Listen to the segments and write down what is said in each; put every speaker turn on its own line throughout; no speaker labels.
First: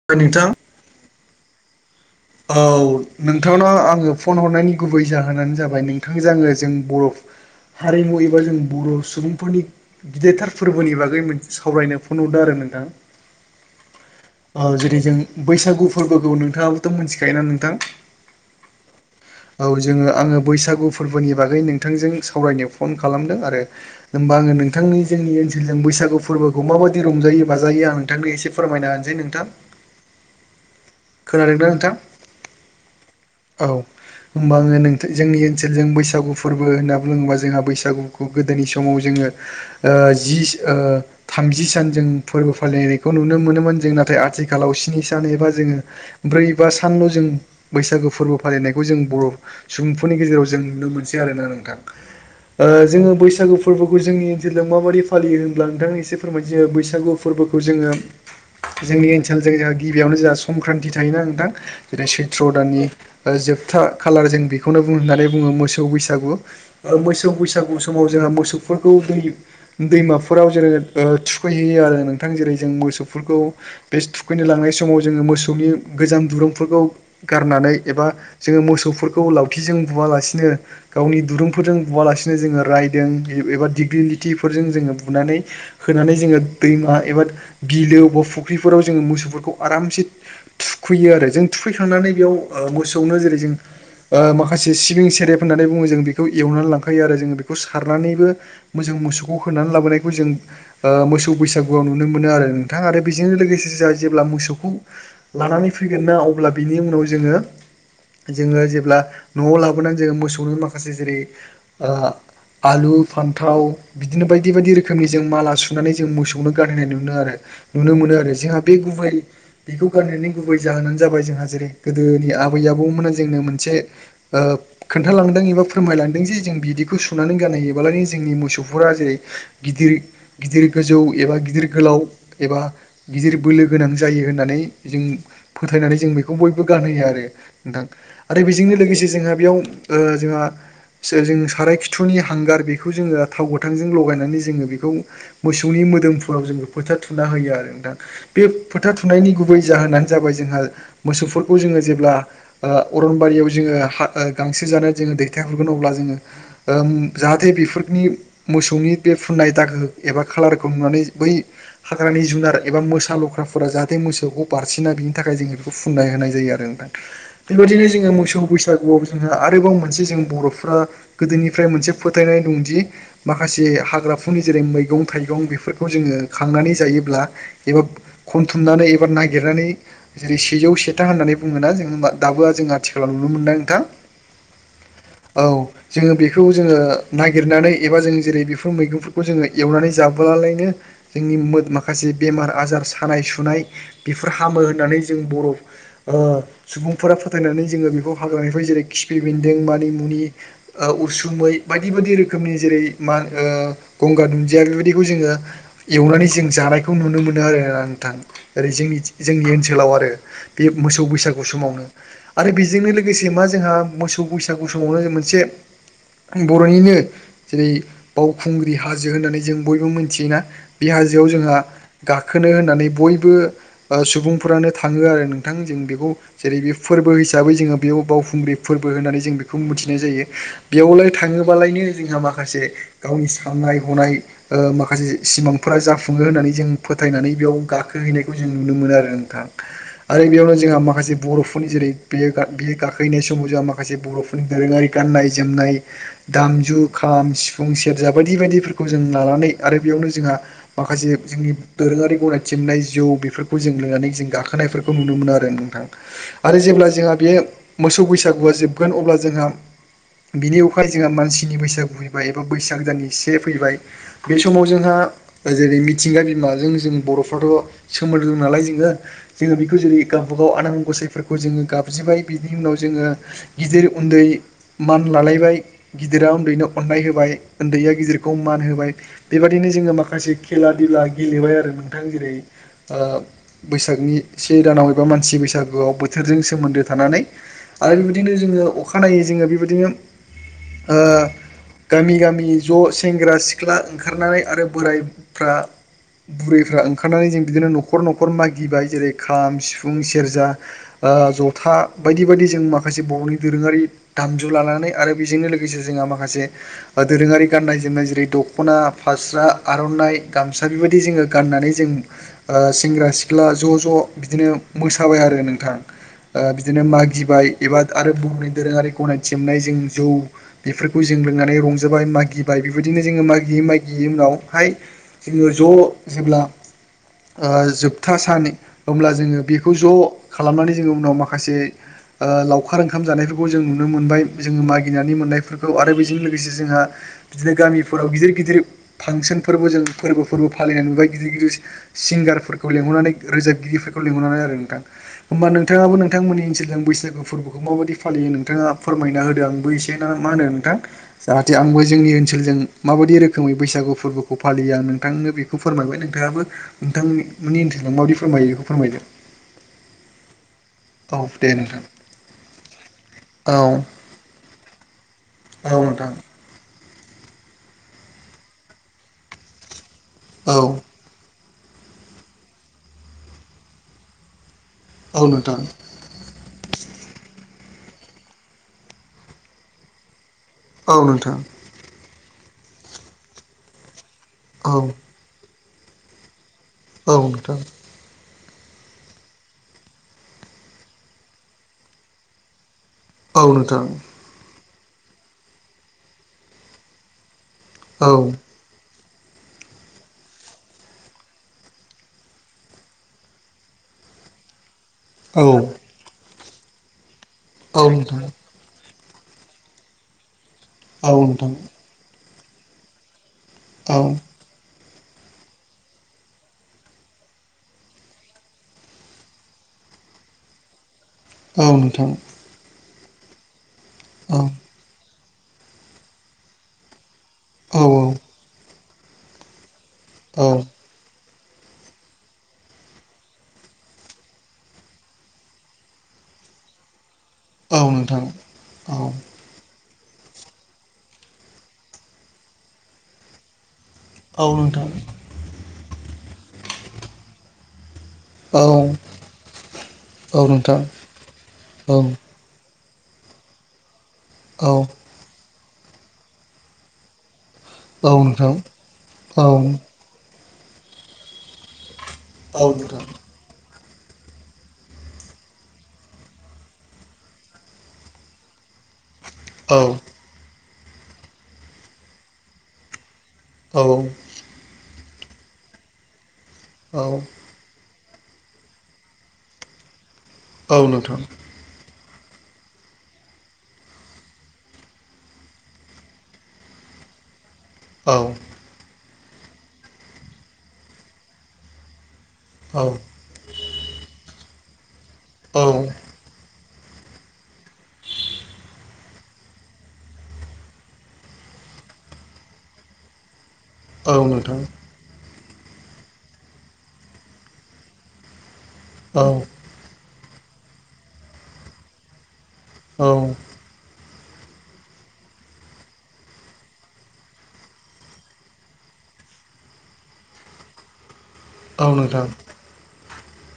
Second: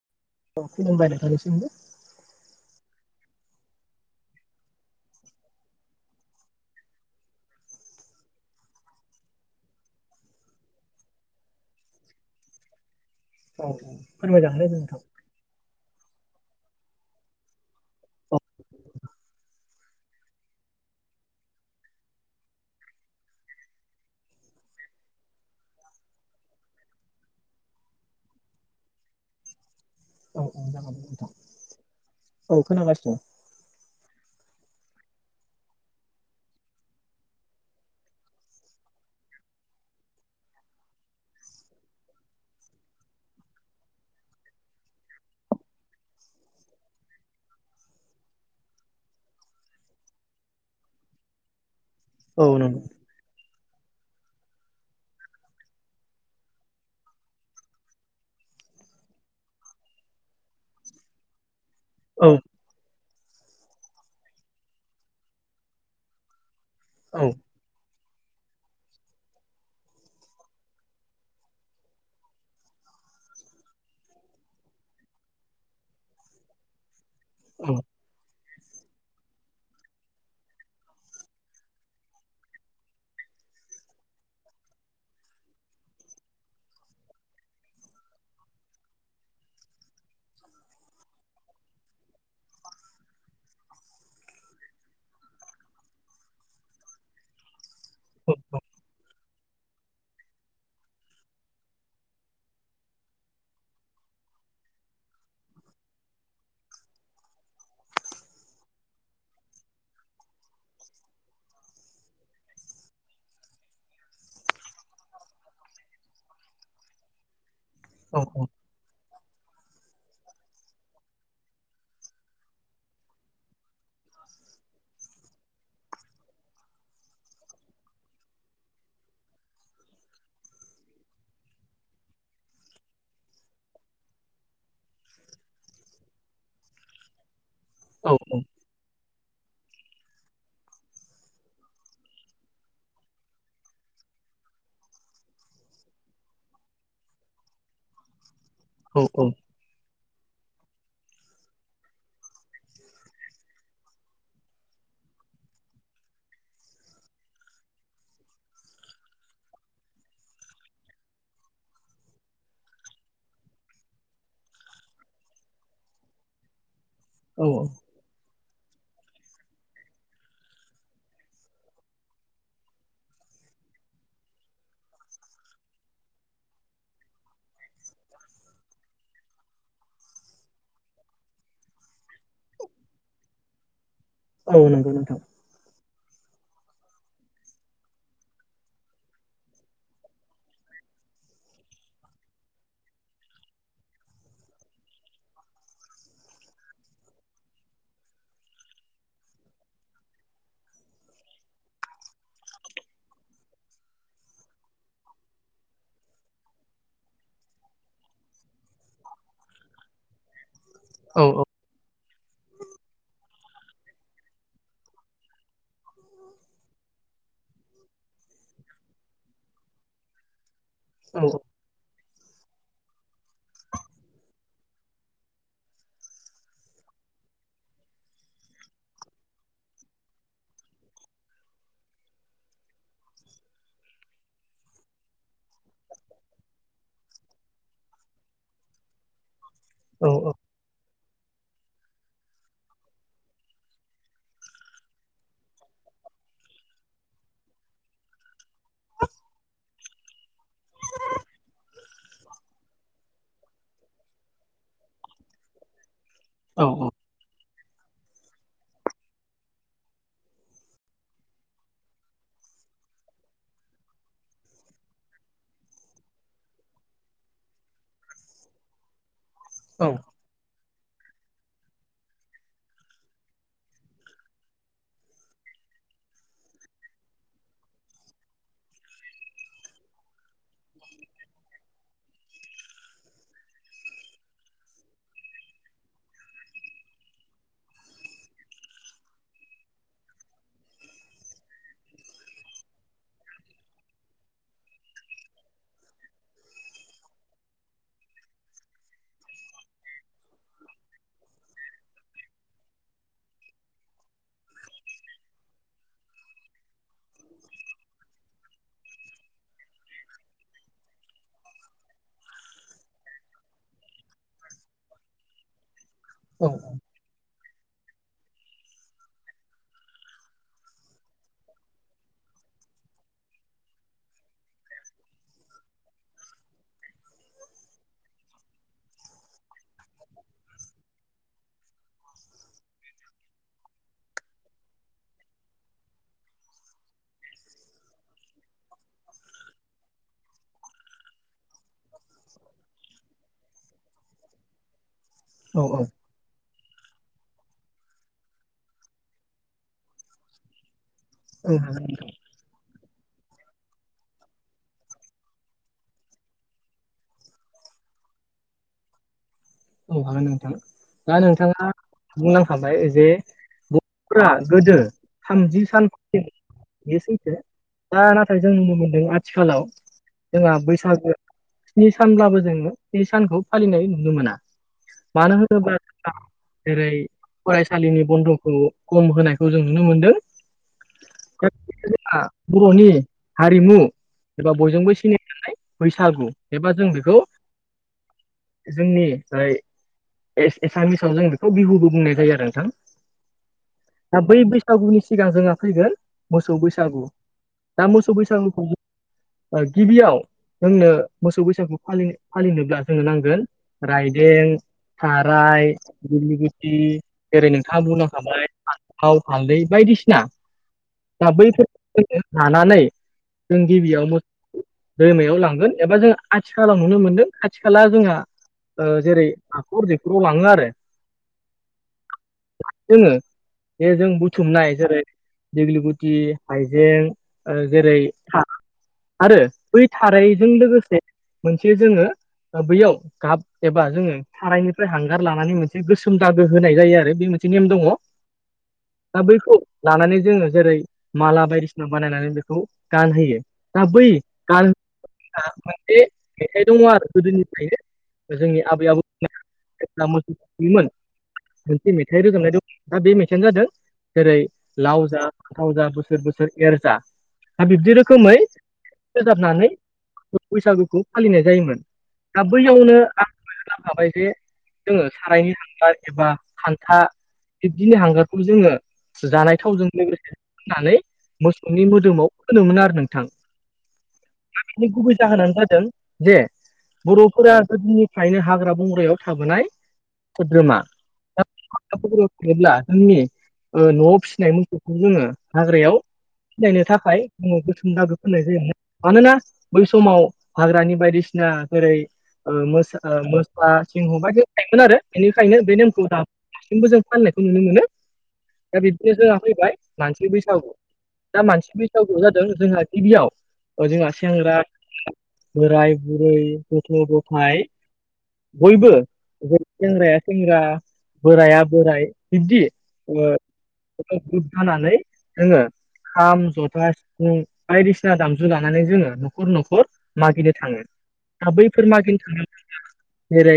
[unintelligible]
खुलुमबाय नोंथांनिसिमबो
औ नोंथांनाव आङो फन हरनायनि गुबै जाहोनानो जाबाय नोंथांजों आङो जों बर' हारिमु एबा जों बर' सुबुंफोरनि गिदिरथार फोरबोनि बागै मोनसे सावरायनो फन हरदो आरो नोंथां।
औ फोरमायजागोन दे
औ
नोंथां
जेरै जों बैसागु फोरबोखौ नोंथाङाबोथ' मोनथिखायो ना नोंथां?
[inaudible]
औ जोङो आङो बैसागु फोरबोनि बागै नोंथांजों सावरायनो फन खालामदों आरो होमबा आङो नोंथांनि जोंनि ओनसोलजों बैसागु फोरबोखौ माबायदि रंजायो बाजायो आं नोंथांनो एसे फोरमायना होनसै नोंथां
औ जागोन दे नोंथां
खोनादों ना?
औ खोनागासिनो।
औ होमबा आङो नोंथो जोंनि ओनसोलजों बैसागु फोरबो होनना बुङोबा जोंहा बैसागुखौ गोदोनि समाव जोङो ओ जिस ओ थामजि सान जों फोरबो फालिनायखौ नुनो मोनोमोन जों नाथाय आथिखालाव स्नि सान एबा जोङो ब्रै बा सानल' जों बैसागो फोरबो फालिनायखौ जों बर' सुबुंफोरनि गेजेराव जों नुनो मोनसै आरोना नोंथां
औ
ओ
नंगौ
जोङो बैसागुफ फोरबोखौ जोंनि ओनसोलजों माबादि फालियो होनब्ला नोंथांआ एसे फोरमायथियो बैसागु फोरबोखौ जोङो जोंनि ओनसोलजों जोंहा गिबियावनो जोंहा संक्रान्ति थायोना नोंथां? जेरै
औ
सैथ्र' दाननि ओ जोबथा खालार जों बेखौनो बुं होननानै बुङो मोसौ बैसागु ओ
औ
मोसौ बैसागु समाव जोंहा मोसौफोरखौ दै दैमाफोराव जेरै ओ थुखैहैयो आरो नोंथां जेरै जों मोसौफोरखौ बे थुखैनो लांनाय समाव जोङो मोसौनि गोजाम दुरुंफोरखौ
औ
गारनानै एबा जोङो मोसौफोरखौ लावथिजों बुवालासिनो गावनि दुरुंफोरजों बुवालासिनो जोङो रायदों एबा दिग्लिलिटिफोरजों जोङो बुनानै होनानै जोङो दैमा एबा बिलो ब फुख्रिफोराव जोङो मोसौफोरखौ आरामसे थुखैयो आरो जों थुखैखांनानै बेयाव ओ मोसौनो जेरै जों ओ माखासे सिबिं सेरेप होननानै बुङो जों बेखौ एवनानै लांखायो आरो जोङो। बेखौ सारनानैबो मोजां मोसौखौ होनानै लाबोनायखौ जों ओ मोसौ बैसागुआव नुनो मोनो आरो नोंथां आरो बेजों लोगोसे जों जेब्ला मोसौखौ लानानै फैगोनना अब्ला बिनि उनाव जोङो जोङो जेब्ला न'आव लाबोनानै जोङो मोसौनि माखासे जेरै आलु फान्थाव बिदिनो बायदि बायदि रोखोमनि जों माला सुनानै जों मोसौनो गानहैनाय नुदों आरो। नुनो मोनो
औ
आरो। जोंहा बे गुबै बेखौ गाननानै गुबै जाहोनानो जाबाय जोंहा जेरै गोदोनि आबै आबौमोन जोंनो मोनसे खोन्थालांदों एबा फोरमायलांदों जे जों बिदिखौ सुनानै गानहोयोबोलायनो जोंनि मोसौफोरा जेरै गिदिर गिदिर गोजौ एबा गिदिर गोलाव एबा गिदिर बोलो गोनां जायो होननानै जों फोथायनानै जों बेखौ बयबो गानहोयो आरो नोंथां
औ
आरो बेजोंनो लोगोसे जोंहा बेयाव ओ जोंहा सोर जों साराय खिथुनि हांगार बेखौ जोङो थाव गोथांजों लगायनानै जोङो बेखौ मोसौनि मोदोमफोराव जों फोथा थुना होयो आरो नोंथां। बे फोथा थुनायनि गुबै जाहोनानो जाबाय जोंहा मोसौफोरखौ जोङो जेब्ला आ अरनबारियाव जोङो हा ओ गांसो जानो जोङो दैथाय हरगोन अब्ला जोङो ओम जाहाथे बेफोरनि मोसौनि बे फुननाय दागो एबा खालारखौ नुनानै बै हाग्रानि जुनार एबा मोसा लख्राफोरा जाहाथे मोसौखौ बारसिना बे थाखाय जों बेखौ फुनना होनाय जायो आरो नोंथां
औ
बे बायदिनो जोङो मोसौ बैसागुआव जोङो आरोबाव मोनसे जों बर'फ्रा गोदोनिफ्राय मोनसे फोथायनाय दंदि माखासे हाग्राफोरनि जेरै मैगं थाइगं बेफोरखौ जोङो खांनानै जायोब्ला एबा खनथुमनानै एबा नागिरनानै जेरै सेजौ सेथा होन्नानै बुङोना जोङो दाबोआ जों आथिखालाव नुनो मोनदों नोंथां।
औ नंगौ नोंथां।
औ। जोङो बेखौ जोङो नागिरनानै एबा जों जेरै बेफोर मैगंफोरखौ जोङो एवनानै जाब्लालायनो जोंनि मोद-माखासे बेमार आजार सानाय सुनाय बेफोर हामो होननानै जों बर' ओ सुबुंफोरा फोथायनानै जोङो बेखौ हाग्रानिफ्राय जेरै खिफि बेन्दों मानिमुनि ओ उसुमै बायदि बायदि रोखोमनि जेरै मा ओ गंगार दुन्दिया बेबायदिखौ जोङो एवनानै जों जानायखौ नुनो मोनो आरोना नोंथां। ओरै जोंनि ओनसोल सोलाव आरो बे मोसौ
औ
बैसागु समाव आरो बेजोंनो लोगोसे मा जोंहा मोसौ बैसागु समावनो जों मोनसे बर'निनो जेरै बावखुंग्रि हाजो होननानै जों बयबो मिथियोना बे
औ
हाजोआव जोंहा गाखोनो होननानै बयबो ओ सुबुंफ्रानो थाङो आरो नोंथां जों बेखौ जेरै बे फोरबो हिसाबै जोङो बेयाव बावखुंग्रि फोरबो होननानै जों बेखौ मिथिनाय जायो। बेयावलाय थाङोबालायनो जोंहा माखासे गावनि साननाय हनाय ओ माखासे सिमांफोरा जाफुङो होननानै जों फोथायनानै बेयाव गाखोहैनायखौ जों नुनो मोनो आरो। नोंथां
औ
आरो बेयावनो जो जोंहा माखासे बर'फोरनि जेरै बे बेयो गाखोनाय समाव जोंहा माखासे बर'फोरनि दोरोङारि गाननाय जोमनाय दामजु खाम, सिफुं, सेरजा बायदि बायदिफोरखौ जों लानानै आरो बेयावनो जोंहा माखासे जोंनि दोरोङारि गनायथिंनाय जिउ बेफोरखौ जों लोंनानै जों गाखोनायफोरखौ नुनो मोनो आरो नोंथां आरो
औ
जेब्ला जोंहा बे मोसौ बैसागुआ जोबगोन अब्ला जोंहा बिनि उखाय जोंहा मानसिनि बैसागु फैबाय एबा बैसाग जान एसे फैबाय। बे समाव जोंहा जेरै मिथिंगा बिमाजों जों बर'फ्राथ' सोमोन्दो दङ नालाय जोङो जोङो बेखौ
औ
जेरै गावबा गाव आनान गसायफोरखौ जोङो गाबज्रिबाय बिनि उनाव जोङो गिदिर उन्दै मान लालायबाय गिदिरा उन्दैनो अननाय होबाय उन्दैया गिदिरखौ मान होबाय बेबायदिनो जोङो माखासे खेला दुला गेलेबाय आरो नोंथां जेरै ओ बैसागनि से दानाव एबा मानसि बैसागोआव बोथोरजों सोमोन्दो थानानै आरो बेबायदिनो जोङो अखानायै जोङो बेबायदिनो ओ गामि गामि ज' सेंग्रा सिख्ला ओंखारनानै आरो बोरायफ्रा बुरैफ्रा ओंखारनानै जों बिदिनो नखर नखर मागिबाय जेरै खाम, सिफुं, सेर्जा ओ जथा बायदि बायदि जों माखासे बर'नि दोरोङारि दामजु लानानै आरो बेजोंनो लोगोसे जोंहा माखासे दोरोङारि गाननाय जोमनाय जेरै दखना फास्रा आर'नाइ गामसा बेबायदि जोङो गानानै जों ओ सेंग्रा सिख्ला ज' ज' बिदिनो मोसाबाय आरो नोंथां ओ
हागोन
बिदिनो मागिबाय एबा आरो बुहुमनि दोरोङारि गनायथि मोननायजों जौ बेफोरखौ जों लोंनानै रंजाबाय मागिबाय बेबायदिनो जोङो मागियै मागियै उनावहाय जोङो ज' जेब्ला ओ जोब था सान अब्ला जोङो बेखौ ज' खालामनानै जोङो उनाव माखासे ओ लावखार ओंखाम जानायफोरखौ जों नुनो मोनबाय जोङो मागिनानै मोननायफोरखौ आरो बेजों लोगोसे जोंहा बिदिनो गामिफोराव गिदिर गिदिर फांसनफोरबो जों फोरबोफोरबो फालिनानै नुबाय गिदिर गिदिर सिंगारफोर लेंहरनानै रोजाबगिरिफोरखौ लिहरनानै आरो नोंथां ओमबा
नोंथां
नोंथाङाबो नों थांमोननि ओनसोलजों बैसागु फोरबोखौ माबायदि फालियो नोंथाङा फोरमायना होदों आंबो एसे ना मा होनो नोंथां जाहाथे आंबो जोंनि ओनसोलजों माबायदि रोखोमै बैसागु फोरबोखौ फालियो आं नोंथांनो बेखौ फोरमायबाय नोंथाङाबो नोंथांमोन नि ओनसोलाव माबायदि फोरमायो बेखौ फोरमायदों
औ हागोन नोंथां दा
दे
नोंथाङा
नोंथां
बुंलांखाबाय जे
औ
बर'फोरा गोदो थामजि
औ नोंथां
सानसिम बे सैथो दा नाथाय जों नुनो मोनदों आथिखालाव
औ
जोंहा बैसागो स्नि सानब्लाबो जोङो स्नि सानखौ फालिनाय नुनो मोना
औ
मानो
नोंथां
होनोब्ला जेरै फरायसालिनि बन्द'खौ खम होनायखौ जों नुनो मोनदों।
औ नोंथां
दा बिदि होनना [unintelligible] बर'नि हारिमु एबा
औ
बयजोंबो सिनायनानै बैसागु एबा जों
औ
बेखौ
नोंथां
जोंनिहाय एस एसामिसाव जों बेखौ बिहुबो बुंनाय जायो आरो नोंथां।
औ नोंथां
दा बै बैसागुनि सिगां जोंहा फैगोन मोसौ बैसागु दा
औ
मोसौ बैसागुखौ गिबियाव जोंनो मोसौ बैसागु फालि फालिनोब्ला जोंनो नांगोन राइदें
औ नोंथां औ
थाराइ दिग्लि गुति जेरै नोंथाङा
नोंथां
बुंलांखाबाय थाव हालदै बायदिसिना दा
औ
बैफोरखौ जों लानानै जों गिबियावनो दैमायाव लांगोन एबा जों आथिखालाव नुनो मोनदों आथि खाला जोंहा ओ जेरै हाखर दैखराव लाङो आरो।
औ नोंथां
जोङो जे जों
औ
बुथुमनाय जेरै दिग्लि गुति हाइजें ओ
औ
जेरै था आरो बै थारैजों लोगोसे मोनसे जोङो बैयाव गाब एबा जोङो सारायनिफ्राय हांगार लानानै मोनसे गोसोम दागो होनाय जायो आरो बे मोन से नेम
औ
दङ
नोंथां औ
दा बैखौ लानानै जोङो जेरै माला बायदिसिना बानायनानै बेखौ गानहोयो दा बै
औ
गान
नोंथां।
मोनसे मेथाइ दङ आरो गोदोनिफ्रायनो
औ
जोंनि आबै आबौ [unintelligible]
औ
मोनसे
नोंथां औ
मेथाइ रोजाबनाय दं, दा बे मेथाइयानो जादों जेरै
औ
लाव जा थाव जा बोसोर बोसोर एरजा दा बिब्दि
औ
रोखोमै
नोंथां औ
रोजाबनानै बैसागुखौ फालिनाय जायोमोन दा
औ
बैयावनो
नोंथां
हाबाय जे जोङो सारायनि हांगार एबा हान्था बिबदिनो हांगारखौ जोङो जानाय थावजों
औ
लोगोसे फनानै मोसौनि मोदोमाव फोमोन आरो नोंथां।
औ।
गुबै जाहोनानो जादों जे
औ
बर'फोरा गोदोनिफ्रायनो हाग्रा बंग्रायाव थाबोनाय सोद्रोमा
औ नोंथां
[unintelligible] जोंनि न'आव फिसिनाय मोसौखौ जोङो हाग्रायाव सिनायनो थाखाय बुङो गोथौ खुन्थाखो
औ
खोनाय जायोमोन मानोना बै समाव हाग्रानि बायदिसिना जेरै ओ
औ
मोसा सिंह बायदि थायोमोन आरो बेनिखायनो
औ
बे नेमखौ दा दासिमबो जों फाननायखौ नुनो मोनो दा बिदिनो जोहा फैबाय मानसि बैसागु दा मानसि बैसागुआव जादों जोंहा गिबियाव ओजोंहा
औ
सेंग्रा
नोंथां
बोराय बुरै गथ' गथाय बयबो
औ।
सेंग्राया सेंग्रा बोराया बोराइ बिबदि
औ औ नोंथां औ नोंथां औ
[unintelligible] जानानै जोङो खाम जथा सिफुं बायदिसिना दामजु लानानै जोङो न'खर न'खर मागिनो थाङो दा
औ
बैफोर मागिनो
नोंथां
थाङोब्ला जेरै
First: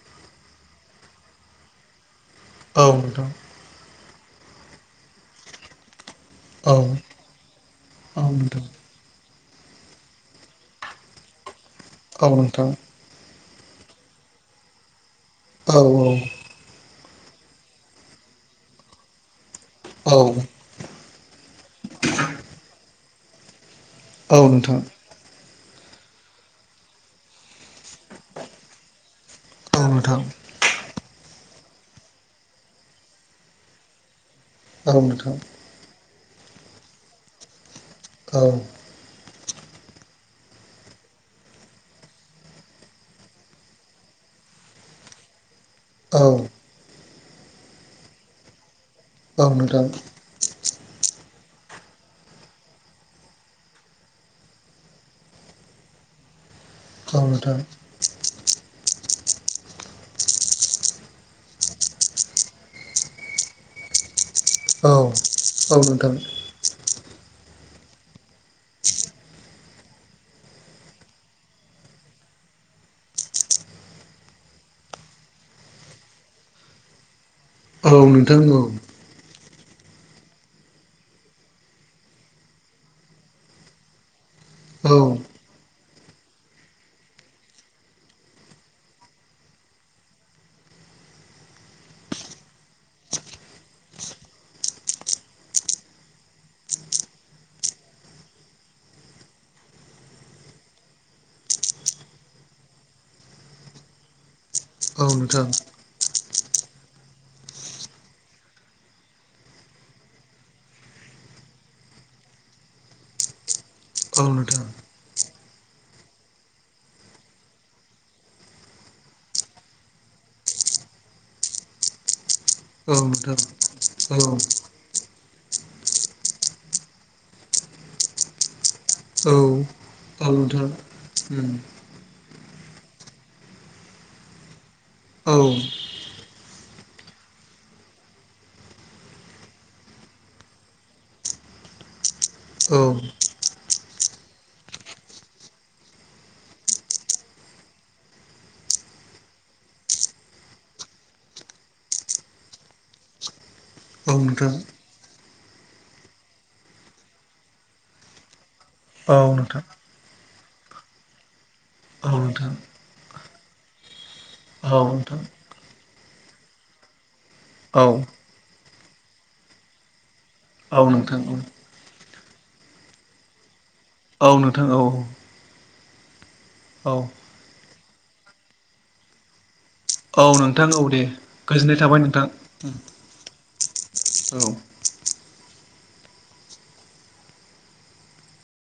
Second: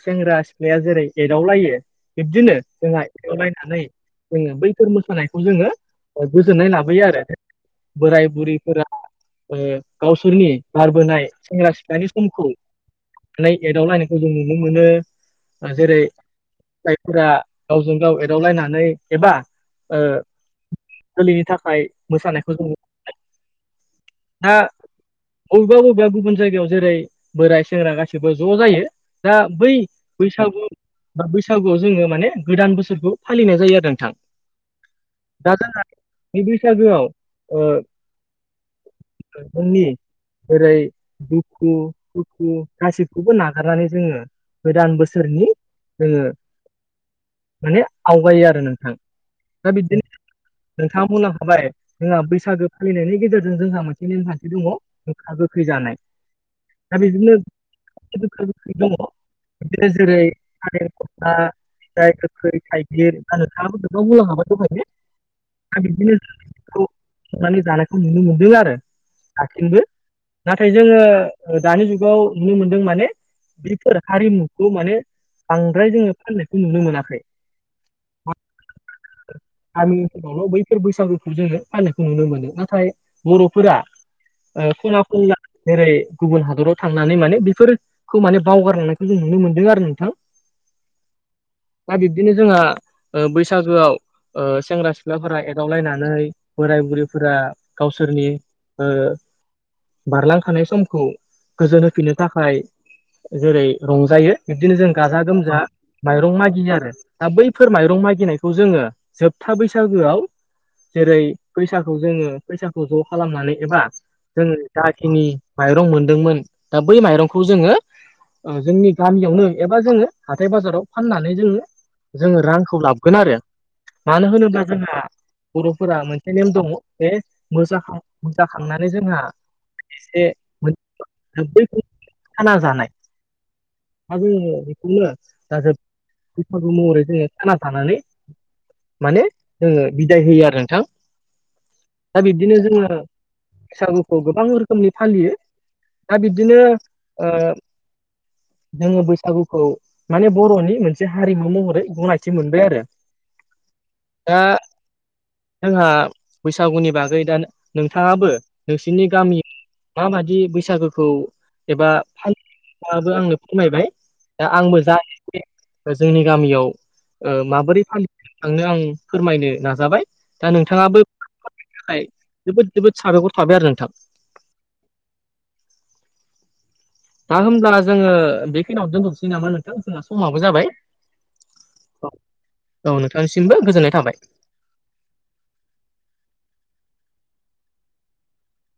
सेंग्रा सिख्लाया जेरै एदावलायो बिब्दिनो
औ
जोंहा
नोंथां औ
एदावलायनाय नानै जोङो बैफोर मोसानायखौ जोङो गोजोननाय लाबोयो आरो बोराय बुरैफोरा ओ गावसोरनि गारबोनाय सेंग्रा सिख्लानि समखौ नानै एदावलायनायखौ जों नुनो मोनो जेरै फोर गावजों गाव एदावलायनानै एबा ओ
औ
जोलैनि थाखाय मोसानायखौ जों
औ नोंथां औ नोंथां औ नोंथां औ नोंथां औ नोंथां औ
दा
नोंथां
बबेबा बबेबा गुबुन जायगायाव जेरै बोराय सेंग्रा गासिबो ज' जायो- दा बै
औ
बैसागु बा बैसागुआव जोङो माने गोदान बोसोरखौ फालिनाय जायो आरो नोंथां।
औ नोंथां।
दा जोहा नै बैसागोआव ओ
औ।
जोंनि जेरै' दुखु, सुखु गासैखौबो नागारनानै जोङो गोदान बोसोरनि जोङो माने आवगायो आरो नोंथां दा बिदिनो नोंथाङा बुलां खाबाय जोंहा बैसागो फालिनायनि गेजेरजों जोंहा मोनसे नेमखान्थि दङ गोखा गोखै जानाय।
[inaudible]
दा बिदिनो गोखो गोखै दङ बिदिनो जेरै, थालें खसला, फिथाइ गोखै, थाइगिर बा नोंथां [unintelligible] दा बिदिनो [unintelligible] मानि जानायखौ नुनो मोनदों आरो। दासिमबो नाथाय जोङो ओ दानि जुगाव नुनो मोनदों माने बेफोर हारिमुखौ माने बांद्राय जोङो फाननायखौ नुनो मोनाखै।
औ नोंथां औ।
गामि ओनसोलफ्रावल' बैफोर बैसागुखौ जोङो फालिनायखौ नुनो मोनो नाथाय बर'फोरा ओ खना खनला जेरै गुबुन हादराव थां नानै माने बेफोरखौ माने बावगारलांनायखौ जों नुनो मोनदों आरो नोंथां। बा बिब्दिनो जोंहा ओ बैसागोआव ओ सेंग्रा सिख्लाफोरा एदावलायनानै बोराय बुरैफोरा गावसोरनि ओ बारलांखानाय समखौ गोजोन होफिननो थाखाय जेरै रंजायो बिब्दिनो जों
औ
गाजा
नोंथां
गोमजा माइरं मागियो आरो दा बैफोर माइरं मागिनायखौ जोङो जोबथा बैसागोआव जेरै फैसाखौ जोङो फैसाखौ ज' खालामनानै एबा
औ
जोङो
नोंथां
जाखिनि माइरं मोनदोंमोन दा बै माइरंखौ जोङो ओ जोंनि गामियावनो एबा जोङो हाथाय बाजाराव फाननानै जोङो जोङो रांखौ
औ
लाब गोन
नोंथां
आरो
औ
मानो
औ
होनोब्ला जोंहा बर'फोरा मोनसे नेम दङ जे मोजाखां-मोसाखांनानै जोंहा
औ अ। नोंथां
दा
उम
बै [unintelligible] खाना जानाय [unintelligible] बेखौनो
औ
दा जोब बैसागु महरै जोङो खाना जानानै माने जोङो बिदाय होयो आरो नोंथां। दा बिब्दिनो जोङो
औ
बैसागुखौ गोबां रोखोमनि फालियो। दा बिब्दिनो ओ जोङो बैसागुखौ माने बर'नि मोनसे हारिमु महरै गनायथि मोनबाय आरो।
[inaudible]
दा
नोंथां
जोंहा बैसागुनि बागै दा नों नोंथाङाबो नोंसिनि
औ
गामि
नोंथां
माबादि बैसागोखौ एबा
औ नोंथां
फालियो नोंथाङाबो आंनो फोरमायबाय। दा
औ
आंबो जा
नोंथां
एसे जोंनि गामियाव ओ माबोरै
औ
फालि [inaudible] नोंथांनो आं फोरमायनो नाजाबाय। दा
औ
नोंथाङाबो
नोंथां
[unintelligible] थाखाय जोबोद जोबोद साबायखर थाबाय आरो नोंथां।
औ नोंथां औ।
दा होमब्ला जोङो बेखिनियाव दोनथ'सै नामा नों थां जोंना
औ
समाबो
नोंथां
जाबाय।
औ दे गोजोननाय थाबाय नोंथां
औ नोंथांनिसिमबो गोजोननाय थाबाय।
औ।